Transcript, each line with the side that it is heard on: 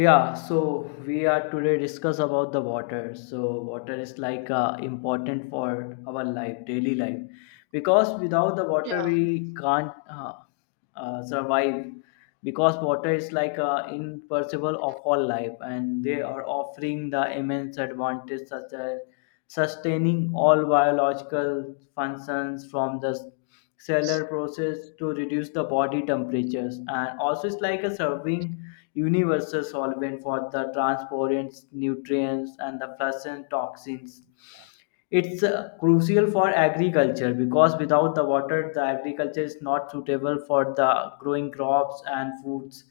left: Yeah, so we are today discuss about the water. So water is like important for our life, daily life, because without the water
right: Yeah,
left: we can't survive. Because water is like impossible of all life, and they are offering the immense advantage such as sustaining all biological functions from the cellar process to reduce the body temperatures, and also it's like a serving universal solvent for the transportants nutrients and the fluorescent toxins. It's crucial for agriculture, because without the water the agriculture is not suitable for the growing crops and foods.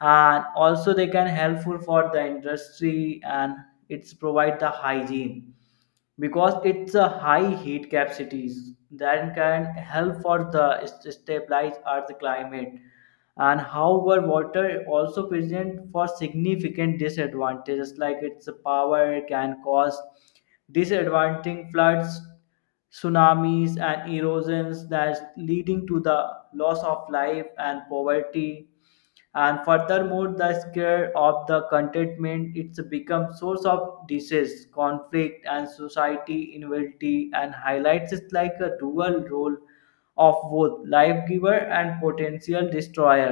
left: And also they can helpful for the industry, and it's provide the hygiene because it's a high heat capacities that can help for the stabilize earth climate. And however, water also present for significant disadvantages. Like its power can cause disadvantaging floods, tsunamis, and erosions, that's leading to the loss of life and poverty. And furthermore, the scare of the contentment, it's become source of disease, conflict, and society inability, and highlights it like a dual role of both life giver and potential destroyer.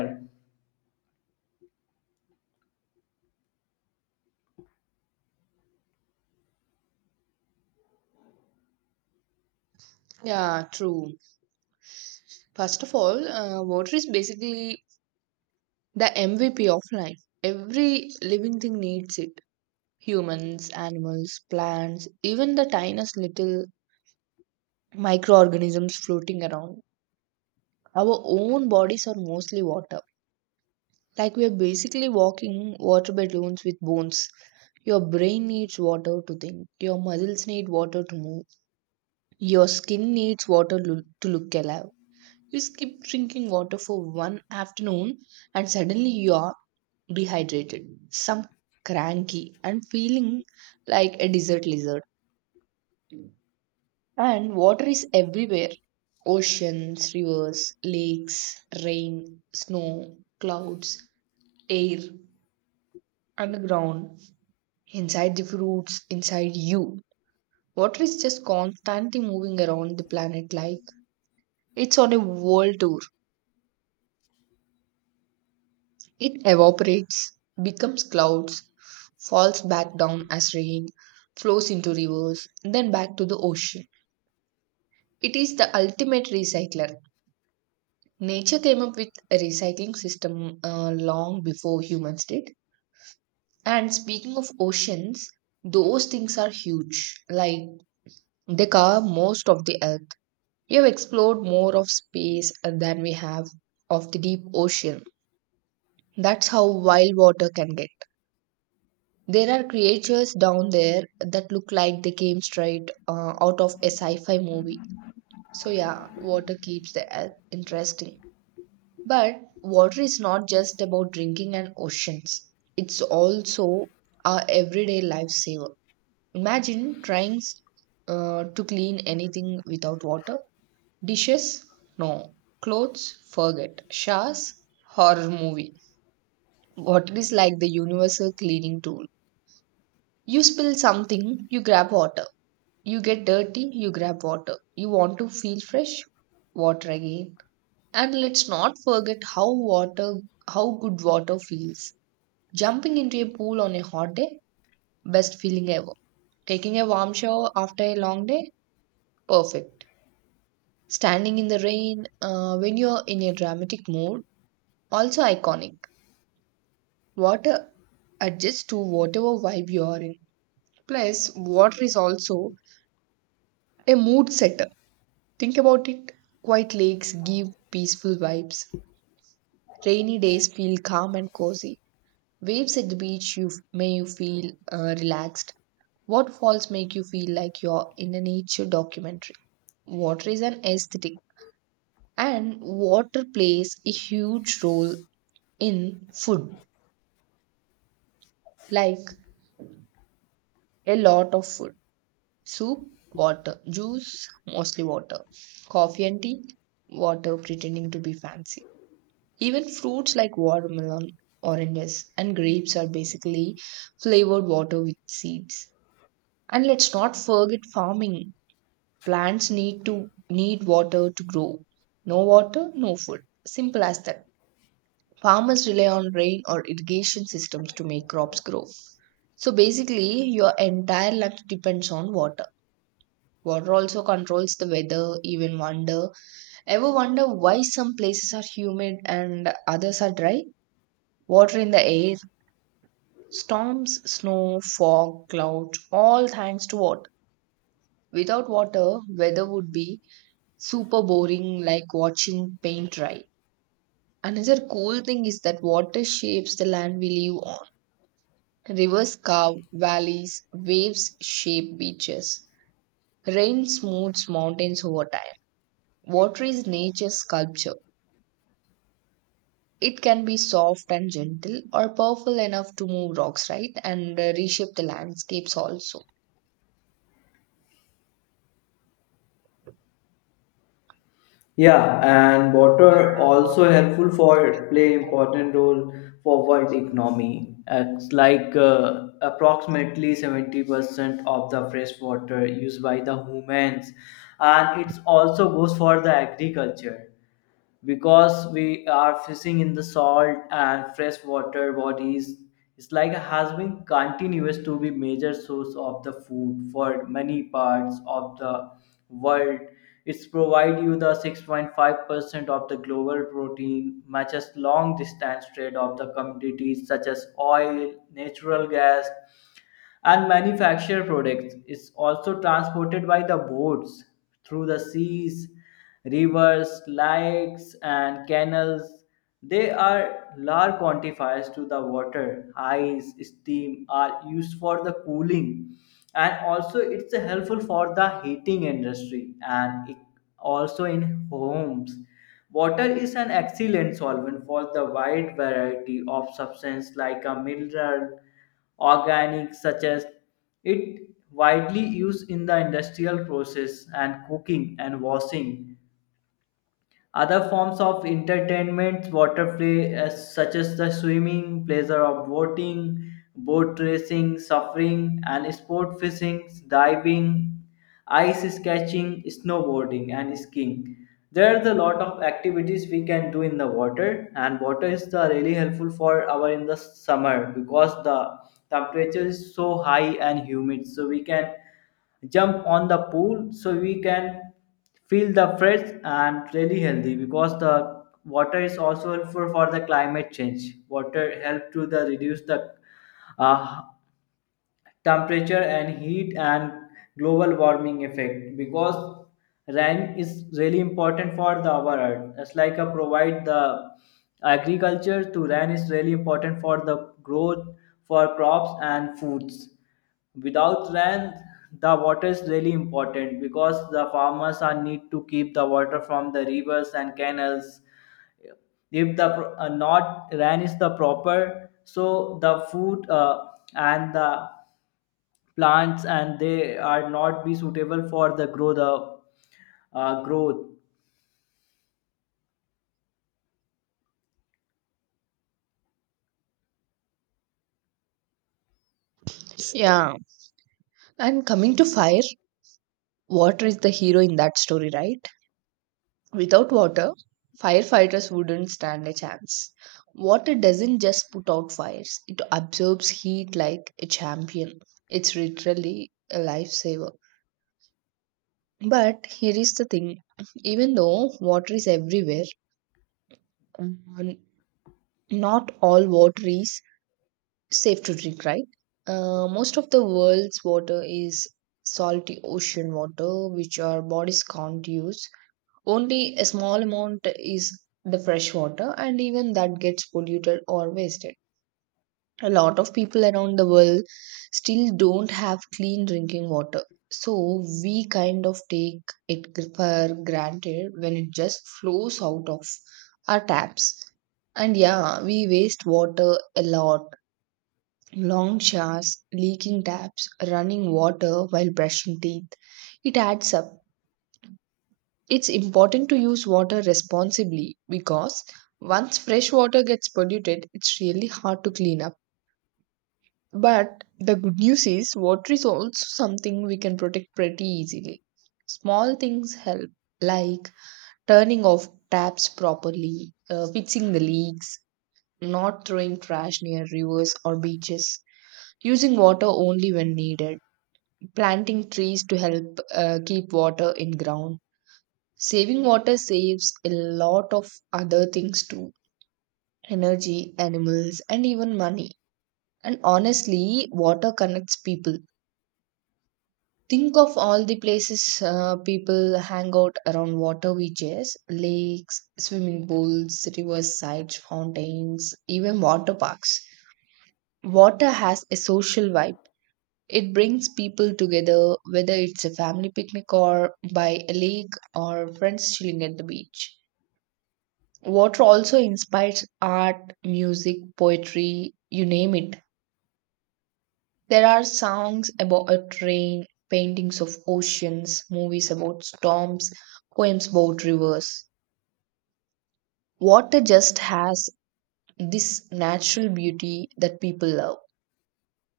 right: yeah, true. First of all, water is basically the MVP of life. Every living thing needs it. Humans, animals, plants, even the tiniest little microorganisms floating around. Our own bodies are mostly water. Like we are basically walking water balloons with bones. Your brain needs water to think. Your muscles need water to move. Your skin needs water to look alive. You skip drinking water for one afternoon and suddenly you are dehydrated, some cranky, and feeling like a desert lizard. And water is everywhere, oceans, rivers, lakes, rain, snow, clouds, air, underground, inside the fruits, inside you. Water is just constantly moving around the planet like it's on a world tour. It evaporates, becomes clouds, falls back down as rain, flows into rivers, then back to the ocean. It is the ultimate recycler. Nature came up with a recycling system long before humans did. And speaking of oceans, those things are huge. Like they cover most of the earth. We have explored more of space than we have of the deep ocean. That's how wild water can get. There are creatures down there that look like they came straight out of a sci fi movie. So, yeah, water keeps the earth interesting. But water is not just about drinking and oceans, it's also our everyday lifesaver. Imagine trying to clean anything without water. Dishes? No. Clothes? Forget. Showers? Horror movie. Water is like the universal cleaning tool. You spill something, you grab water. You get dirty, you grab water. You want to feel fresh, water again. And let's not forget how water how good water feels. Jumping into a pool on a hot day, best feeling ever. Taking a warm shower after a long day, perfect. Standing in the rain when you're in a dramatic mood, also iconic. Water adjusts to whatever vibe you are in. Plus, water is also a mood setter. Think about it. Quiet lakes give peaceful vibes. Rainy days feel calm and cozy. Waves at the beach you f- may you feel relaxed. Waterfalls make you feel like you're in a nature documentary. Water is an aesthetic and water plays a huge role in food, like a lot of food. Soup, water, juice, mostly water. Coffee and tea, water pretending to be fancy. Even fruits like watermelon, oranges, and grapes are basically flavored water with seeds. And let's not forget farming. Plants need to need water to grow. No water, no food. Simple as that. Farmers rely on rain or irrigation systems to make crops grow. So basically, your entire life depends on water. Water also controls the weather, even wonder. Ever wonder why some places are humid and others are dry? Water in the air, storms, snow, fog, clouds, all thanks to water. Without water, weather would be super boring like watching paint dry. Another cool thing is that water shapes the land we live on. Rivers carve valleys, waves shape beaches. Rain smooths mountains over time. Water is nature's sculpture. It can be soft and gentle or powerful enough to move rocks, right? And reshape the landscapes also.
left: Yeah, and water also helpful for play important role for world economy. It's like approximately 70% of the fresh water used by the humans, and it also goes for the agriculture, because we are fishing in the salt and freshwater bodies. It's like has been continuous to be major source of the food for many parts of the world. It's provide you the 6.5% of the global protein matches. Long distance trade of the commodities such as oil, natural gas, and manufactured products is also transported by the boats through the seas, rivers, lakes, and canals. They are large quantifiers to the water. Ice, steam are used for the cooling, and also it's helpful for the heating industry, and it also in homes. Water is an excellent solvent for the wide variety of substances like a mineral, organic, such as it widely used in the industrial process and cooking and washing. Other forms of entertainment, water play, as such as the swimming, pleasure of boating, boat racing, suffering, and sport fishing, diving, ice sketching, snowboarding, and skiing. There's a lot of activities we can do in the water, and water is the really helpful for our in the summer, because the temperature is so high and humid, so we can jump on the pool, so we can feel the fresh and really healthy, because the water is also helpful for the climate change. Water help to the reduce the uh, temperature and heat and global warming effect, because rain is really important for the our earth. It's like a provide the agriculture to rain is really important for the growth for crops and foods. Without rain, the water is really important because the farmers are need to keep the water from the rivers and canals. If the not rain is the proper, so the food and the plants, and they are not be suitable for the grow the growth.
right: Yeah. And coming to fire, water is the hero in that story, right? Without water, firefighters wouldn't stand a chance. Water doesn't just put out fires, it absorbs heat like a champion. It's literally a lifesaver. But here is the thing even though water is everywhere, um, not all water is safe to drink, right? Most of the world's water is salty ocean water, which our bodies can't use. Only a small amount is the fresh water, and even that gets polluted or wasted. A lot of people around the world still don't have clean drinking water. So we kind of take it for granted when it just flows out of our taps. And yeah, we waste water a lot. Long showers, leaking taps, running water while brushing teeth. It adds up. It's important to use water responsibly because once fresh water gets polluted, it's really hard to clean up. But the good news is, water is also something we can protect pretty easily. Small things help, like turning off taps properly, fixing the leaks, not throwing trash near rivers or beaches, using water only when needed, planting trees to help keep water in ground Saving water saves a lot of other things too energy, animals, and even money. And honestly, water connects people. Think of all the places people hang out around water beaches, lakes, swimming pools, riversides, fountains, even water parks. Water has a social vibe. It brings people together, whether it's a family picnic or by a lake or friends chilling at the beach. Water also inspires art, music, poetry, you name it. There are songs about a train, paintings of oceans, movies about storms, poems about rivers. Water just has this natural beauty that people love.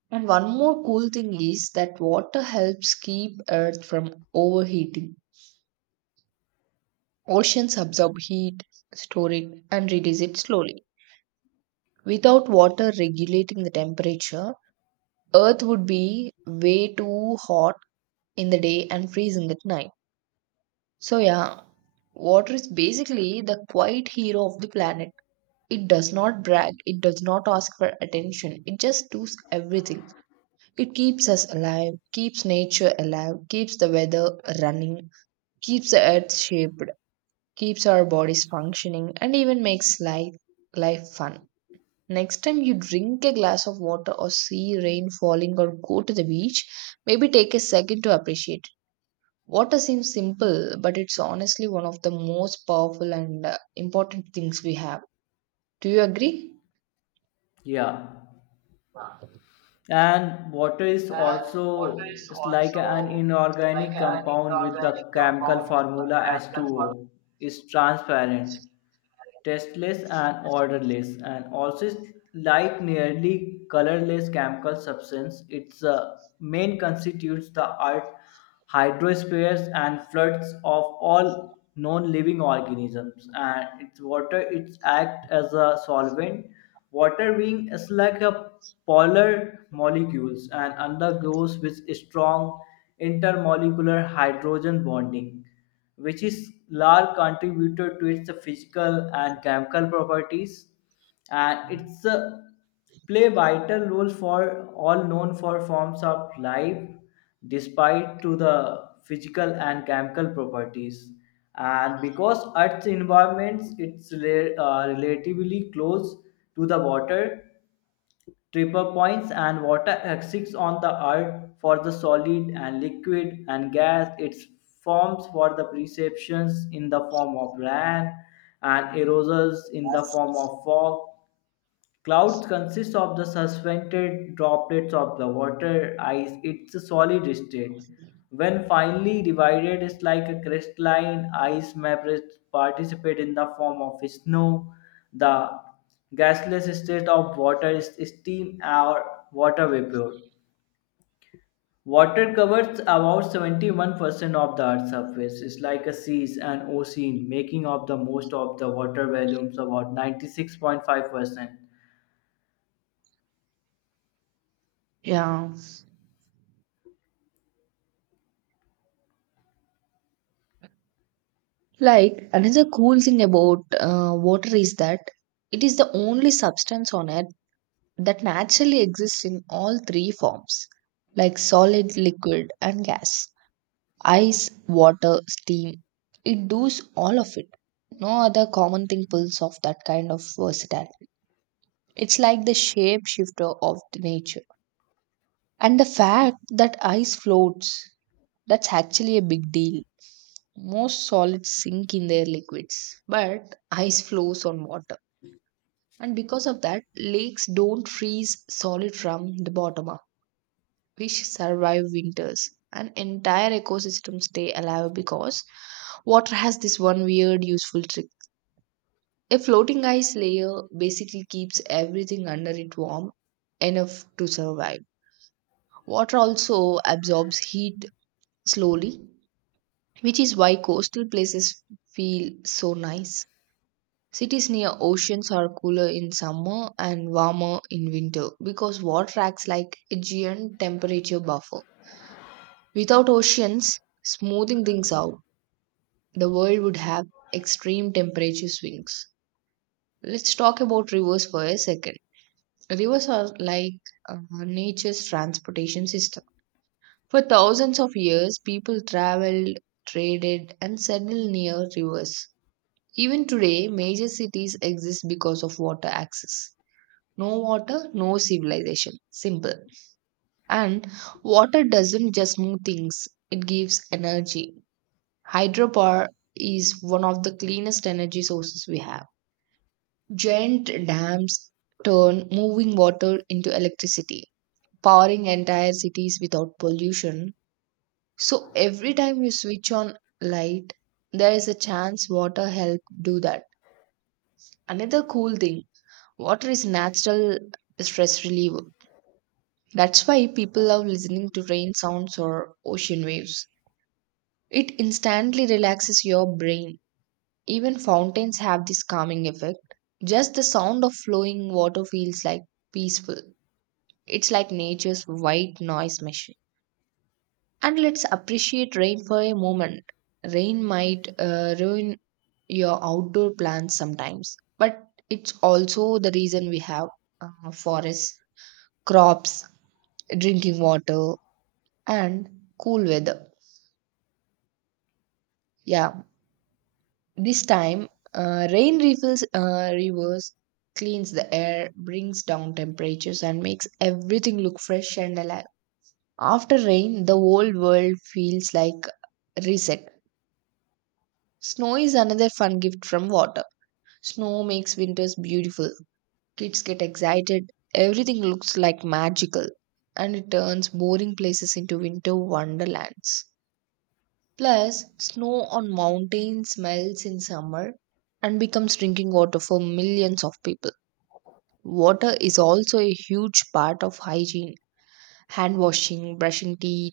right: And one more cool thing is that water helps keep Earth from overheating. Oceans absorb heat, store it, and release it slowly. Without water regulating the temperature, Earth would be way too hot in the day and freezing at night. So, yeah, water is basically the quiet hero of the planet. It does not brag, it does not ask for attention, it just does everything. It keeps us alive, keeps nature alive, keeps the weather running, keeps the earth shaped, keeps our bodies functioning, and even makes life, life fun. Next time you drink a glass of water or see rain falling or go to the beach, maybe take a second to appreciate. It. Water seems simple, but it's honestly one of the most powerful and important things we have. Do you agree?
left: Yeah, and water is also, it's like an inorganic compound with the chemical formula H2O. Is transparent, tasteless, and odorless, and also is like nearly colorless chemical substance. Its main constitutes the art hydrospheres and floods of all non-living organisms, and its water it acts as a solvent. Water being is like a polar molecules and undergoes with strong intermolecular hydrogen bonding, which is large contributor to its physical and chemical properties. And it's play vital role for all known for forms of life, despite to the physical and chemical properties. And because earth's environments, it's relatively close to the water tripper points, and water exists on the earth for the solid and liquid and gas. Its forms for the perceptions in the form of rain and erosions in the form of fog. Clouds consist of the suspended droplets of the water ice. It's a solid state. When finely divided, it's like a crystalline ice members participate in the form of snow. The gaseous state of water is steam or water vapor. Water covers about 71% of the Earth's surface. It's like a seas and ocean, making up the most of the water volumes, about 96.5%.
right: Yeah. Like, another cool thing about water is that it is the only substance on earth that naturally exists in all three forms, like solid, liquid, and gas. Ice, water, steam. It does all of it. No other common thing pulls off that kind of versatility. It's like the shapeshifter of the nature. And the fact that ice floats, that's actually a big deal. Most solids sink in their liquids, but ice flows on water. And because of that, lakes don't freeze solid from the bottom up. Fish survive winters, and entire ecosystems stay alive because water has this one weird useful trick. A floating ice layer basically keeps everything under it warm enough to survive. Water also absorbs heat slowly, which is why coastal places feel so nice. Cities near oceans are cooler in summer and warmer in winter because water acts like a giant temperature buffer. Without oceans smoothing things out, the world would have extreme temperature swings. Let's talk about rivers for a second. Rivers are like nature's transportation system. For thousands of years, people traveled, traded, and settled near rivers. Even today, major cities exist because of water access. No water, no civilization. Simple. And water doesn't just move things, it gives energy. Hydropower is one of the cleanest energy sources we have. Giant dams turn moving water into electricity, powering entire cities without pollution. So every time you switch on light, there is a chance water help do that. Another cool thing, water is natural stress reliever. That's why people love listening to rain sounds or ocean waves. It instantly relaxes your brain Even fountains have this calming effect. Just the sound of flowing water feels like peaceful. It's like nature's white noise machine. And let's appreciate rain for a moment. Rain might ruin your outdoor plans sometimes, but it's also the reason we have forests, crops, drinking water, and cool weather. Yeah, This time, rain refills rivers, cleans the air, brings down temperatures, and makes everything look fresh and alive. After rain, the whole world feels like reset. Snow is another fun gift from water. Snow makes winters beautiful. Kids get excited. Everything looks like magical, and it turns boring places into winter wonderlands. Plus, snow on mountains melts in summer and becomes drinking water for millions of people. Water is also a huge part of hygiene hand washing, brushing teeth,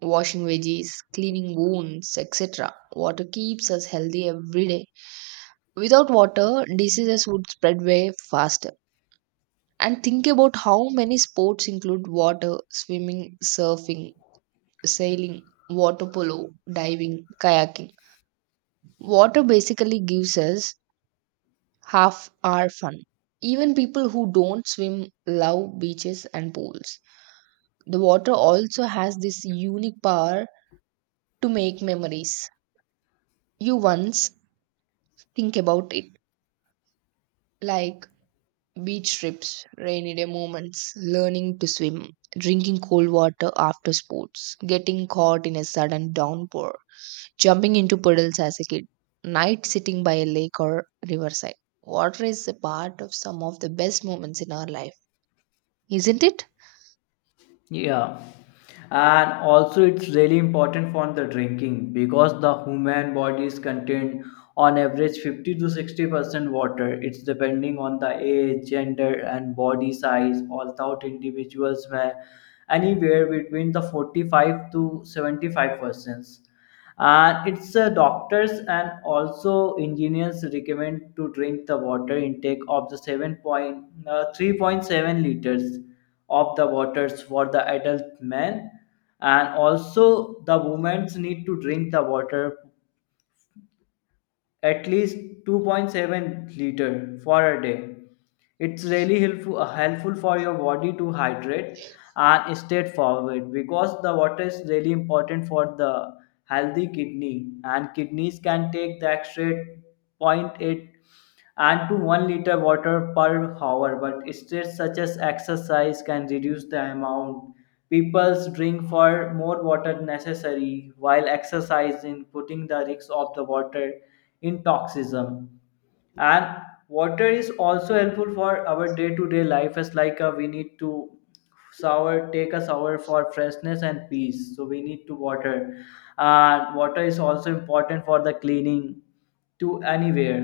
right: washing veggies, cleaning wounds, etc. Water keeps us healthy every day. Without water, diseases would spread way faster. And think about how many sports include water swimming, surfing, sailing, water polo, diving, kayaking. Water basically gives us half are fun. Even people who don't swim love beaches and pools. The water also has this unique power to make memories. You once think about it like beach trips, rainy day moments, learning to swim, drinking cold water after sports, getting caught in a sudden downpour, jumping into puddles as a kid, night sitting by a lake or riverside. Water is a part of some of the best moments in our life, isn't it?
left: Yeah. And also it's really important for the drinking, because the human body is contained on average 50 to 60% water. It's depending on the age, gender, and body size. Although individuals may anywhere between the 45 to 75%. And it's doctors and also engineers recommend to drink the water intake of the 3.7 liters of the waters for the adult men, and also the women need to drink the water at least 2.7 liter for a day. It's really helpful, helpful for your body to hydrate and stay forward, because the water is really important for the healthy kidney, and kidneys can take the extra point 0.8 and to 1 liter water per hour. But states such as exercise can reduce the amount. People's drink for more water necessary while exercising, putting the risk of the water in toxism. And water is also helpful for our day-to-day life, as like we need to shower, take a shower for freshness and peace, so we need to water. And water is also important for the cleaning to anywhere.